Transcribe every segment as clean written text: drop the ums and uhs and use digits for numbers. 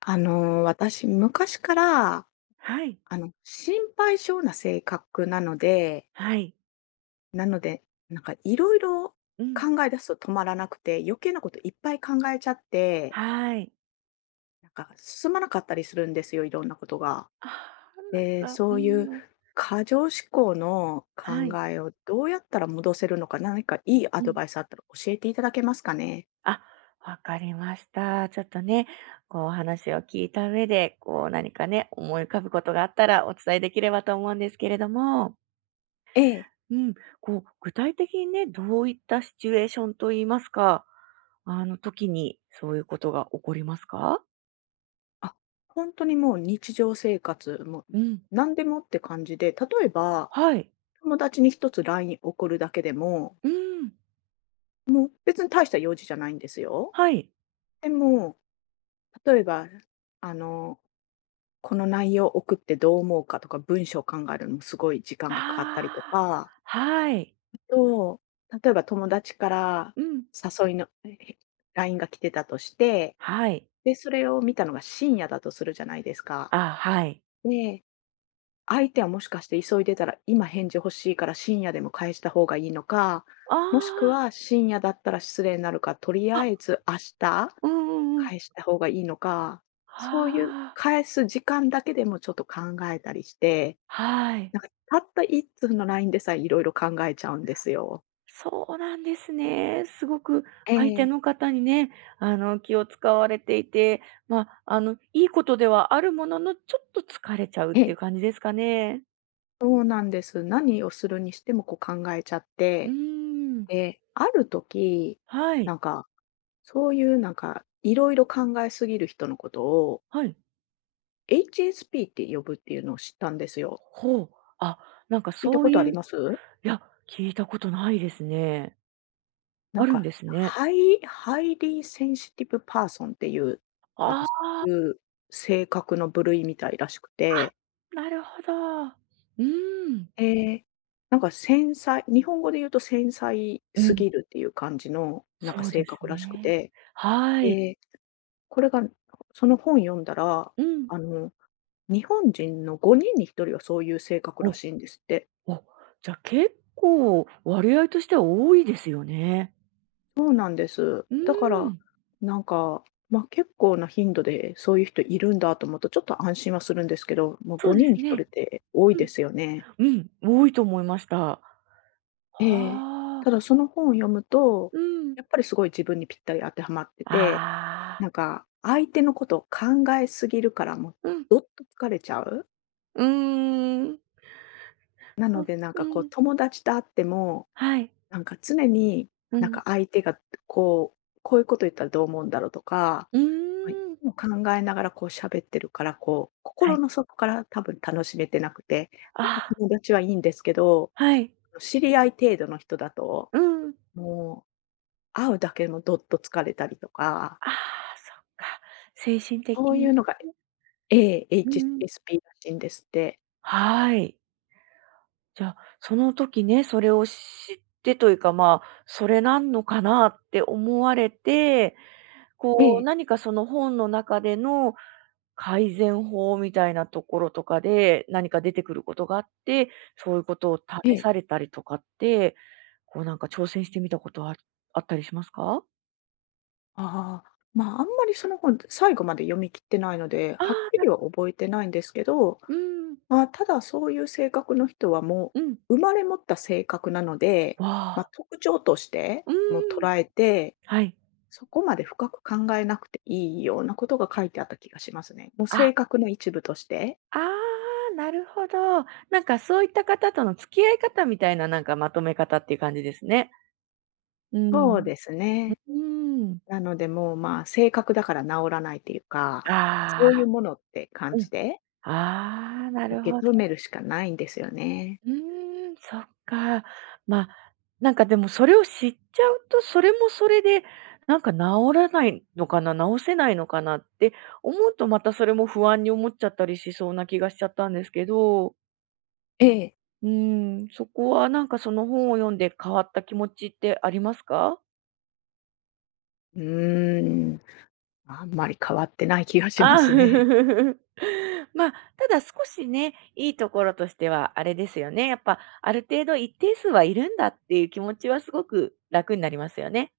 私、昔から、はい。心配性な性格なので、はい。なので、いろいろうん。考え出すと止まらなくて、余計なこといっぱい考えちゃって、はい。進まなかったりするんですよ、いろんなことが。ああ、なんで、か、うそういうん。過剰思考のは考い。えをどうやったら戻せるのか、何かいいアうドん。バイスあったら教えていただけますかね。あ、わかりました。ちょっとね、こうお話を聞いた上で、こう何かね、思い浮かぶことがあったらお伝えできればと思うんですけれども、ええ。うん、こう具体的にね、どういったシチュエーションといいますか、あの時にそういうことが起こりますか？あ、本当にもう日常生活、もううん。何でもって感じで、例えばはい。友達に一つ LINE 送るだけでも、うん。もう別に大した用事じゃないんですよ。はい。でも、例えば、あの、この内容送ってどう思うかとか、文章を考えるのもすごい時間あがかかったりとあ、か、はい。あと、例えば友達からうん。誘いのLINE が来てたとして、はい。で、それを見たのが深夜だとするじゃないですか。あ、はい。で、相手はもしかして急いでたら、今返事欲しいから深夜でも返した方がいいのか、もしくあは深夜だったら失礼になるから、とりあ、ああ、えず明日うんうんうん。返した方がいいのか、そういうああ、返す時間だけでもちょっと考えたりして、はい。たった一通のラインでさえいろいろ考えちゃうんですよ。そうなんですね。すごくえ相手え、の方にね、気を使われていて、まあ、いいことではあるものの、ちょっと疲れちゃうっえていえ、う感じですかね。そうなんです。何をするにしてもこう考えちゃっうーて、ん。で、ある時、はない。んか、そういういろいろ考えすぎる人のことを はい。HSP って呼ぶっていうのを知ったんですよ。ほう。あ、なんか聞いたそこうとあいりう、います？や、聞いたことないですね。なあんるんか、ですね。ハイハイリーセンシティブパーソンっていう、なんかああ、そうあ、いう性格の部類みたいらしくて、なるほど。うーん。え、なんか繊細日本語で言うと繊細うすん。ぎるっていう感じの、なんそかう性です格らしくね。て、はい。で、これがその本読んだら、うん。あの、日本人の5人に1人はそういう性格らお、しいんですって。お、じゃ、結構割合としては多いですよね。そうなんです。うだかーら、ん。なんか、結構な頻度でそういう人いるんだと思うと、ちょっと安心はするんですけど、もうそうで5人にす1ね。人って多いうでん。すよね。うん、多いと思いました。はええ。あ。ただその本を読むと、うん。やっぱりすごい自分にぴったり当てはまってて、ああ、なんか相手のことを考えすぎるから、もううん、どっと疲れちゃう。うーん。なそのう、でなんうかこうん。友達と会っても、はい、なんか常に、うなんかん。相手がこう、こういうこと言ったらどう思うんだろうとか、うはい。ーん。もう考えながらこう喋ってるから、こう、は心い。の底から多分楽しめてなくて、まあだ友達はいいんですけど、あ、はい。知り合い程度の人だと、うん。もう会うだけでもどっと疲れたりとか、ああ、そっか。精神的そういにうね。のが a うんうん。HSP らしいんですって。はい。じゃあ、その時ね、それを知ってというか、まあ、それなんのかなって思われて、えこう、え、何かその本の中での改善法みたいなところとかで、何か出てくることがあって、そういうことをえ試え。されたりとかって、こうなんか挑戦してみたことはあったりしますか？ああ、まあ、あんまりその本、最後まで読み切ってないので、ああはっきー、なりは覚えてないんですけど、うん、まあ、ただ、そういう性格の人はもうん。う、生まれ持った性格なので、わまあ、あ、特徴として、うもうん、捉えて、はい。そこまで深く考えなくていいようなことが書いてあった気がしますね。もうあ性格の一部として。ああ、なるほど。なんかそういった方との付き合い方みたいな、なんかまとめ方っていう感じですね。うそうん。ですうね。ーん。なので、もう、ま、性格だから治らないっていうか、あそういうあ、ものって感うん。じでああ、なる受ほけど。止めるしかないんですよね。うーん、そっか。ま、なんかでもそれを知っちゃうと、それもそれで、なんか治らないのかな、治せないのかなって思うと、またそれも不安に思っちゃったりしそうな気がしちゃったんですけど、ええ。うーん、そこはなんかその本を読んで変わった気持ちってありますか？うーん、あんまり変わってない気がしまあ すね。まあ。まただ少しね、いいところとしてはあれですよね、やっぱある程度一定数はいるんだっていう気持ちはすごく楽になりますよね。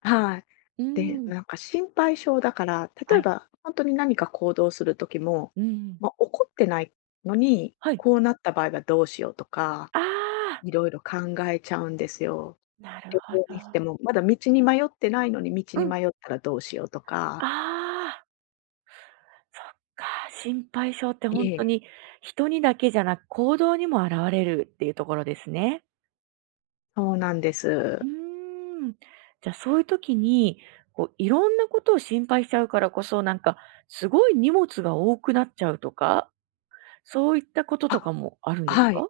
はい。うで、ん。なんか心配性だから、例はえい。ば本当に何か行動する時も、うん。まあ、怒ってないのに、はい。こうなった場合はどうしようとか、ああ、いろいろ考えちゃうんですよ。なる旅ほ行にしてど。も、まだ道に迷ってないのに道うにん。迷ったらどうしようとあか。あ、そっか、心配性って本ええ、当に人にだけじゃなく行動にも現れるっていうところですね。そうなんでうす。ーん。じゃ、あそういう時に、こう、いろんなことを心配しちゃうからこそ、なんか、すごい荷物が多くなっちゃうとか、そういったこととあ、かもあるんですはか？い。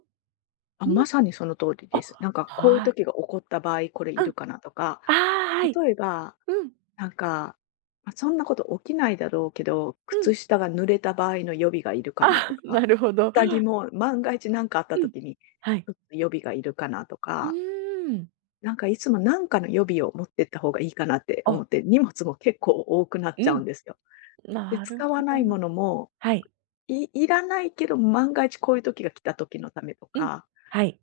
あ、うまん。さにその通りあ、です。なんかこういうはい。時が起こった場合、これいうるん。かなとか、ああ、はい。例えばうん、なんか、そんなこと起きないだろうけど、うん。靴下が濡れた場合の予備がいるかなあ、と なか、るほど。下着も万が一何かあったうん。時に、はい。ちょっと予備がいるかなとうか、ーん。なんかいつも何かの予備を持ってった方がいいかなって思あ、って、荷物も結構多くなっうちゃうん。んですよ。で、なるほ使わないど。ものも、はい。いいらないけど、万が一こういう時が来た時のためとうん。か、はい。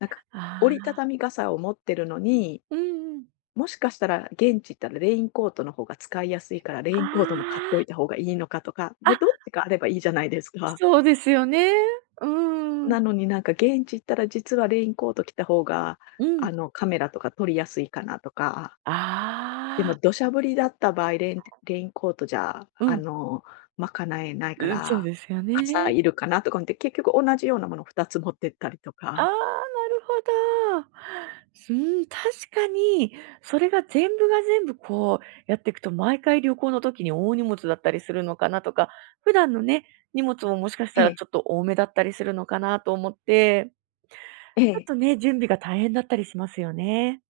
なんかあ折りたあ、たみ傘を持ってるのに、うんうん。もしかしたら、現地行ったらレインコートの方が使いやすいから、レイあンコートも買っといた方がいいのかとか、あ、ま、あ、どっちかあればいいじゃないですか。そうですよね。うーなん。のになんか現地行ったら実はレインコート着た方が、うん。カメラとか撮りやすいかなとか、でもああ、土砂降りだった場合、レインコートじゃ、うん。賄えないかうん、そうら、ですよ傘ね。いるかなとか思って、結局同じようなもの2つ持ってったりとああ、なか。るほど。うん、確かに、それが全部が全部こうやっていくと、毎回旅行の時に大荷物だったりするのかなとか、普段のね、荷物ももしかしえたらえ、ちょっと多めだったりするのかなと思って、えちょっえ、とね、準備が大変だったりしますよね。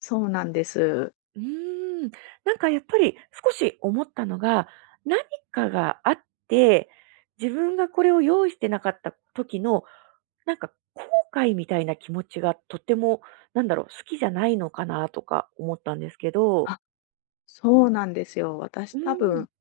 そうなんです。うーん。なんかやっぱり少し思ったのが、何かがあって、自分がこれを用意してなかった時のなんか、後悔みたいな気持ちがとても、なんだろう、好きじゃないのかなとか思ったんですけど。あ、そうなんですよ。私うー多分ん。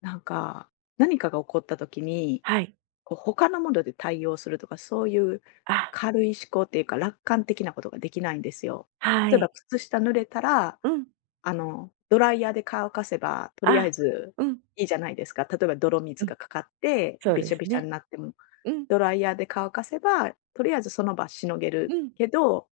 なんか、何かが起こった時に、はい。こう他のもので対応するとか、そういうあ、軽い思考っていうか、楽観的なことができないんですよ。は例えばい。靴下濡れたら、うん。ドライヤーで乾かせば、とりああ、えずうん。いいじゃないですか。例えば泥う水ん。がかかって、そうべでしゃすべしゃね。になってもうん。ドライヤーで乾かせば、とりあえずその場しのげるうん。けど、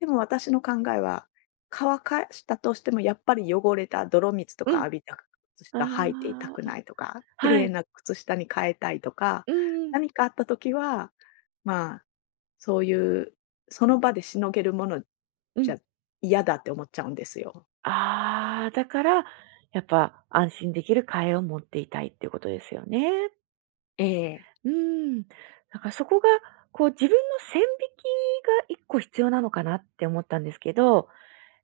でも私の考えは、乾かしたとしてもやっぱり汚れた泥水とうかん。浴びた靴あ下履いていたくあ、ないとか、綺は麗い。な靴下に変えたいとか、うんうん。何かあった時は、まあ、そういうその場でしのげるものうじん。ゃ嫌だって思っちゃうんですよ。ああ、だから、やっぱ安心できる替えを持っていたいっていうことですよね。ええ、うん。だからそこが、こう自分の線引きが一個必要なのかなって思ったんですけど、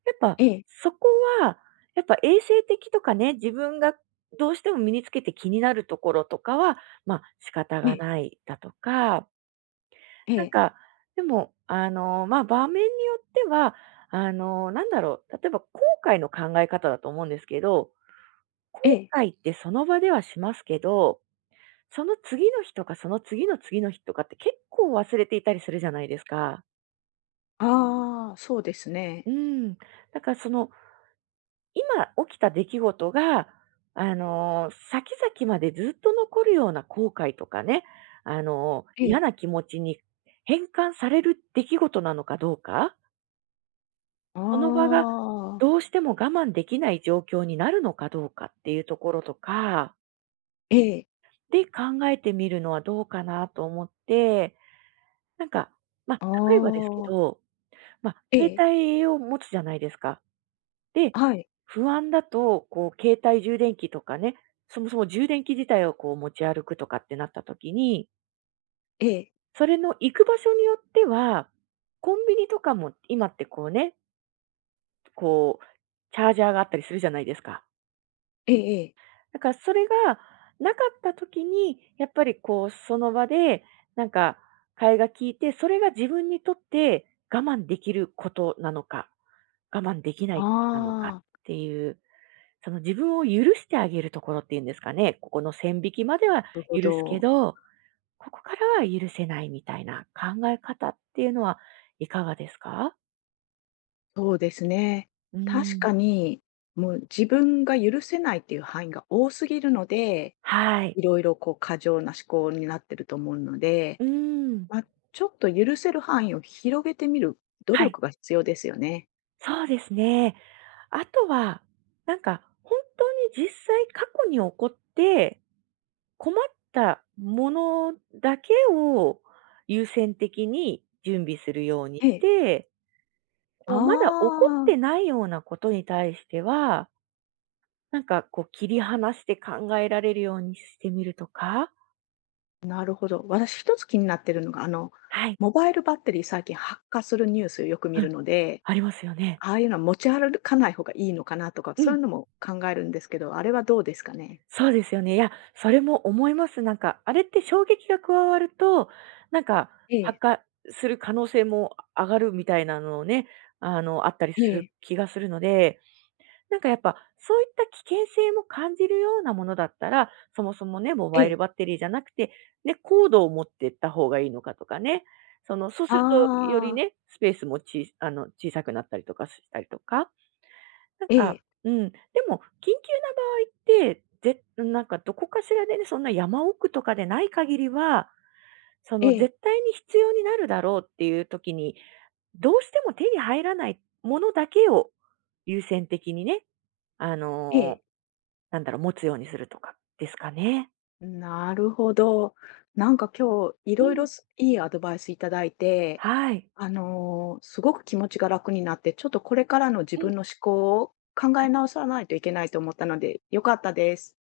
やっぱ、ええ、そこは、やっぱ衛生的とかね、自分がどうしても身につけて気になるところとかは、ま、あ仕方えがえ、ないだとか、えなんえ、か、でも、ま、あ場面によっては、なんだろう、例えば後悔の考え方だと思うんですけど、後ええ。悔ってその場ではしますけど、その次の日とか、その次の次の日とかって結構忘れていたりするじゃないですか。ああ、そうですうね。ん。だからその今起きた出来事が、先々までずっと残るような後悔とかね、え嫌え。な気持ちに変換される出来事なのかどうか、あその場があ、どうしても我慢できない状況になるのかどうかっていうところとか、ええ。で、考えてみるのはどうかなと思って、なんか、まあ、あ例えばですけあ、ど、まあ、え携え、帯を持つじゃないですか。で、はい、不安だと、こう、携帯充電器とかね、そもそも充電器自体をこう持ち歩くとかってなった時に、ええ、それの行く場所によっては、コンビニとかも今ってこうね、こう、チャージャーがあったりするじゃないですか。ええええ。だからそれがなかった時に、やっぱりこう、その場で、なんか、替えが効いて、それが自分にとって我慢できることなのか、我慢できないあことなのかっあ、なていうその自分を許してあげるところっていうんですかね、ここの線引きまではるほ許すけど。ど、ここからは許せないみたいな考え方っていうのはいかがですか？そうですね。う確ん。かに、もう自分が許せないっていう範囲が多すぎるので、はい。いろいろこう過剰な思考になってると思うので、うん。まあ、ちょっと許せる範囲を広げてみる努はい、力が必要ですよね。そうですね。あとは、なんか本当に実際過去に起こって困ったものだけを優先的に準備するようにえしえ、て、あこうまだ起こっあ、てないようなことに対してはなんかこう切り離して考えられるようにしてみるとか。なるほど。私一つ気になってるのが、はい。モバイルバッテリー最近発火するニュースをよく見うるん、ので、ありますよね。ああいうのは持ち歩かない方がいいのかなとか、うそうん。いうのも考えるんですけど、あれはどうですかね？そうですよね。いや、それも思います。なんか、あれって衝撃が加わると、なんか、え発え、火する可能性も上がるみたいなのをね、あったりえするえ、気がするので、なんかやっぱ、そういった危険性も感じるようなものだったら、そもそもね、モえバイえ、ルバッテリーじゃなくて、ね、コードを持ってった方がいいのかとかね。その、そうあするとよりあ、ね、スペースもちあの、小さくなったりとかしたりとか、なんええ、か、うん、でも緊急な場合って、ぜなんかどこかしらでね、そんな山奥とかでない限りは、そえのえ、絶対に必要になるだろうっていう時にどうしても手に入らないものだけを優先的にね、あええ、の、なんだろう、持つようにするとかですかね。なるほど。なんか今日いうろいろん。すいいアドバイスいただいて、はい。すごく気持ちが楽になって、ちょっとこれからの自う分ん。の思考を考はえい。直さないといけないと思ったので、良かったです。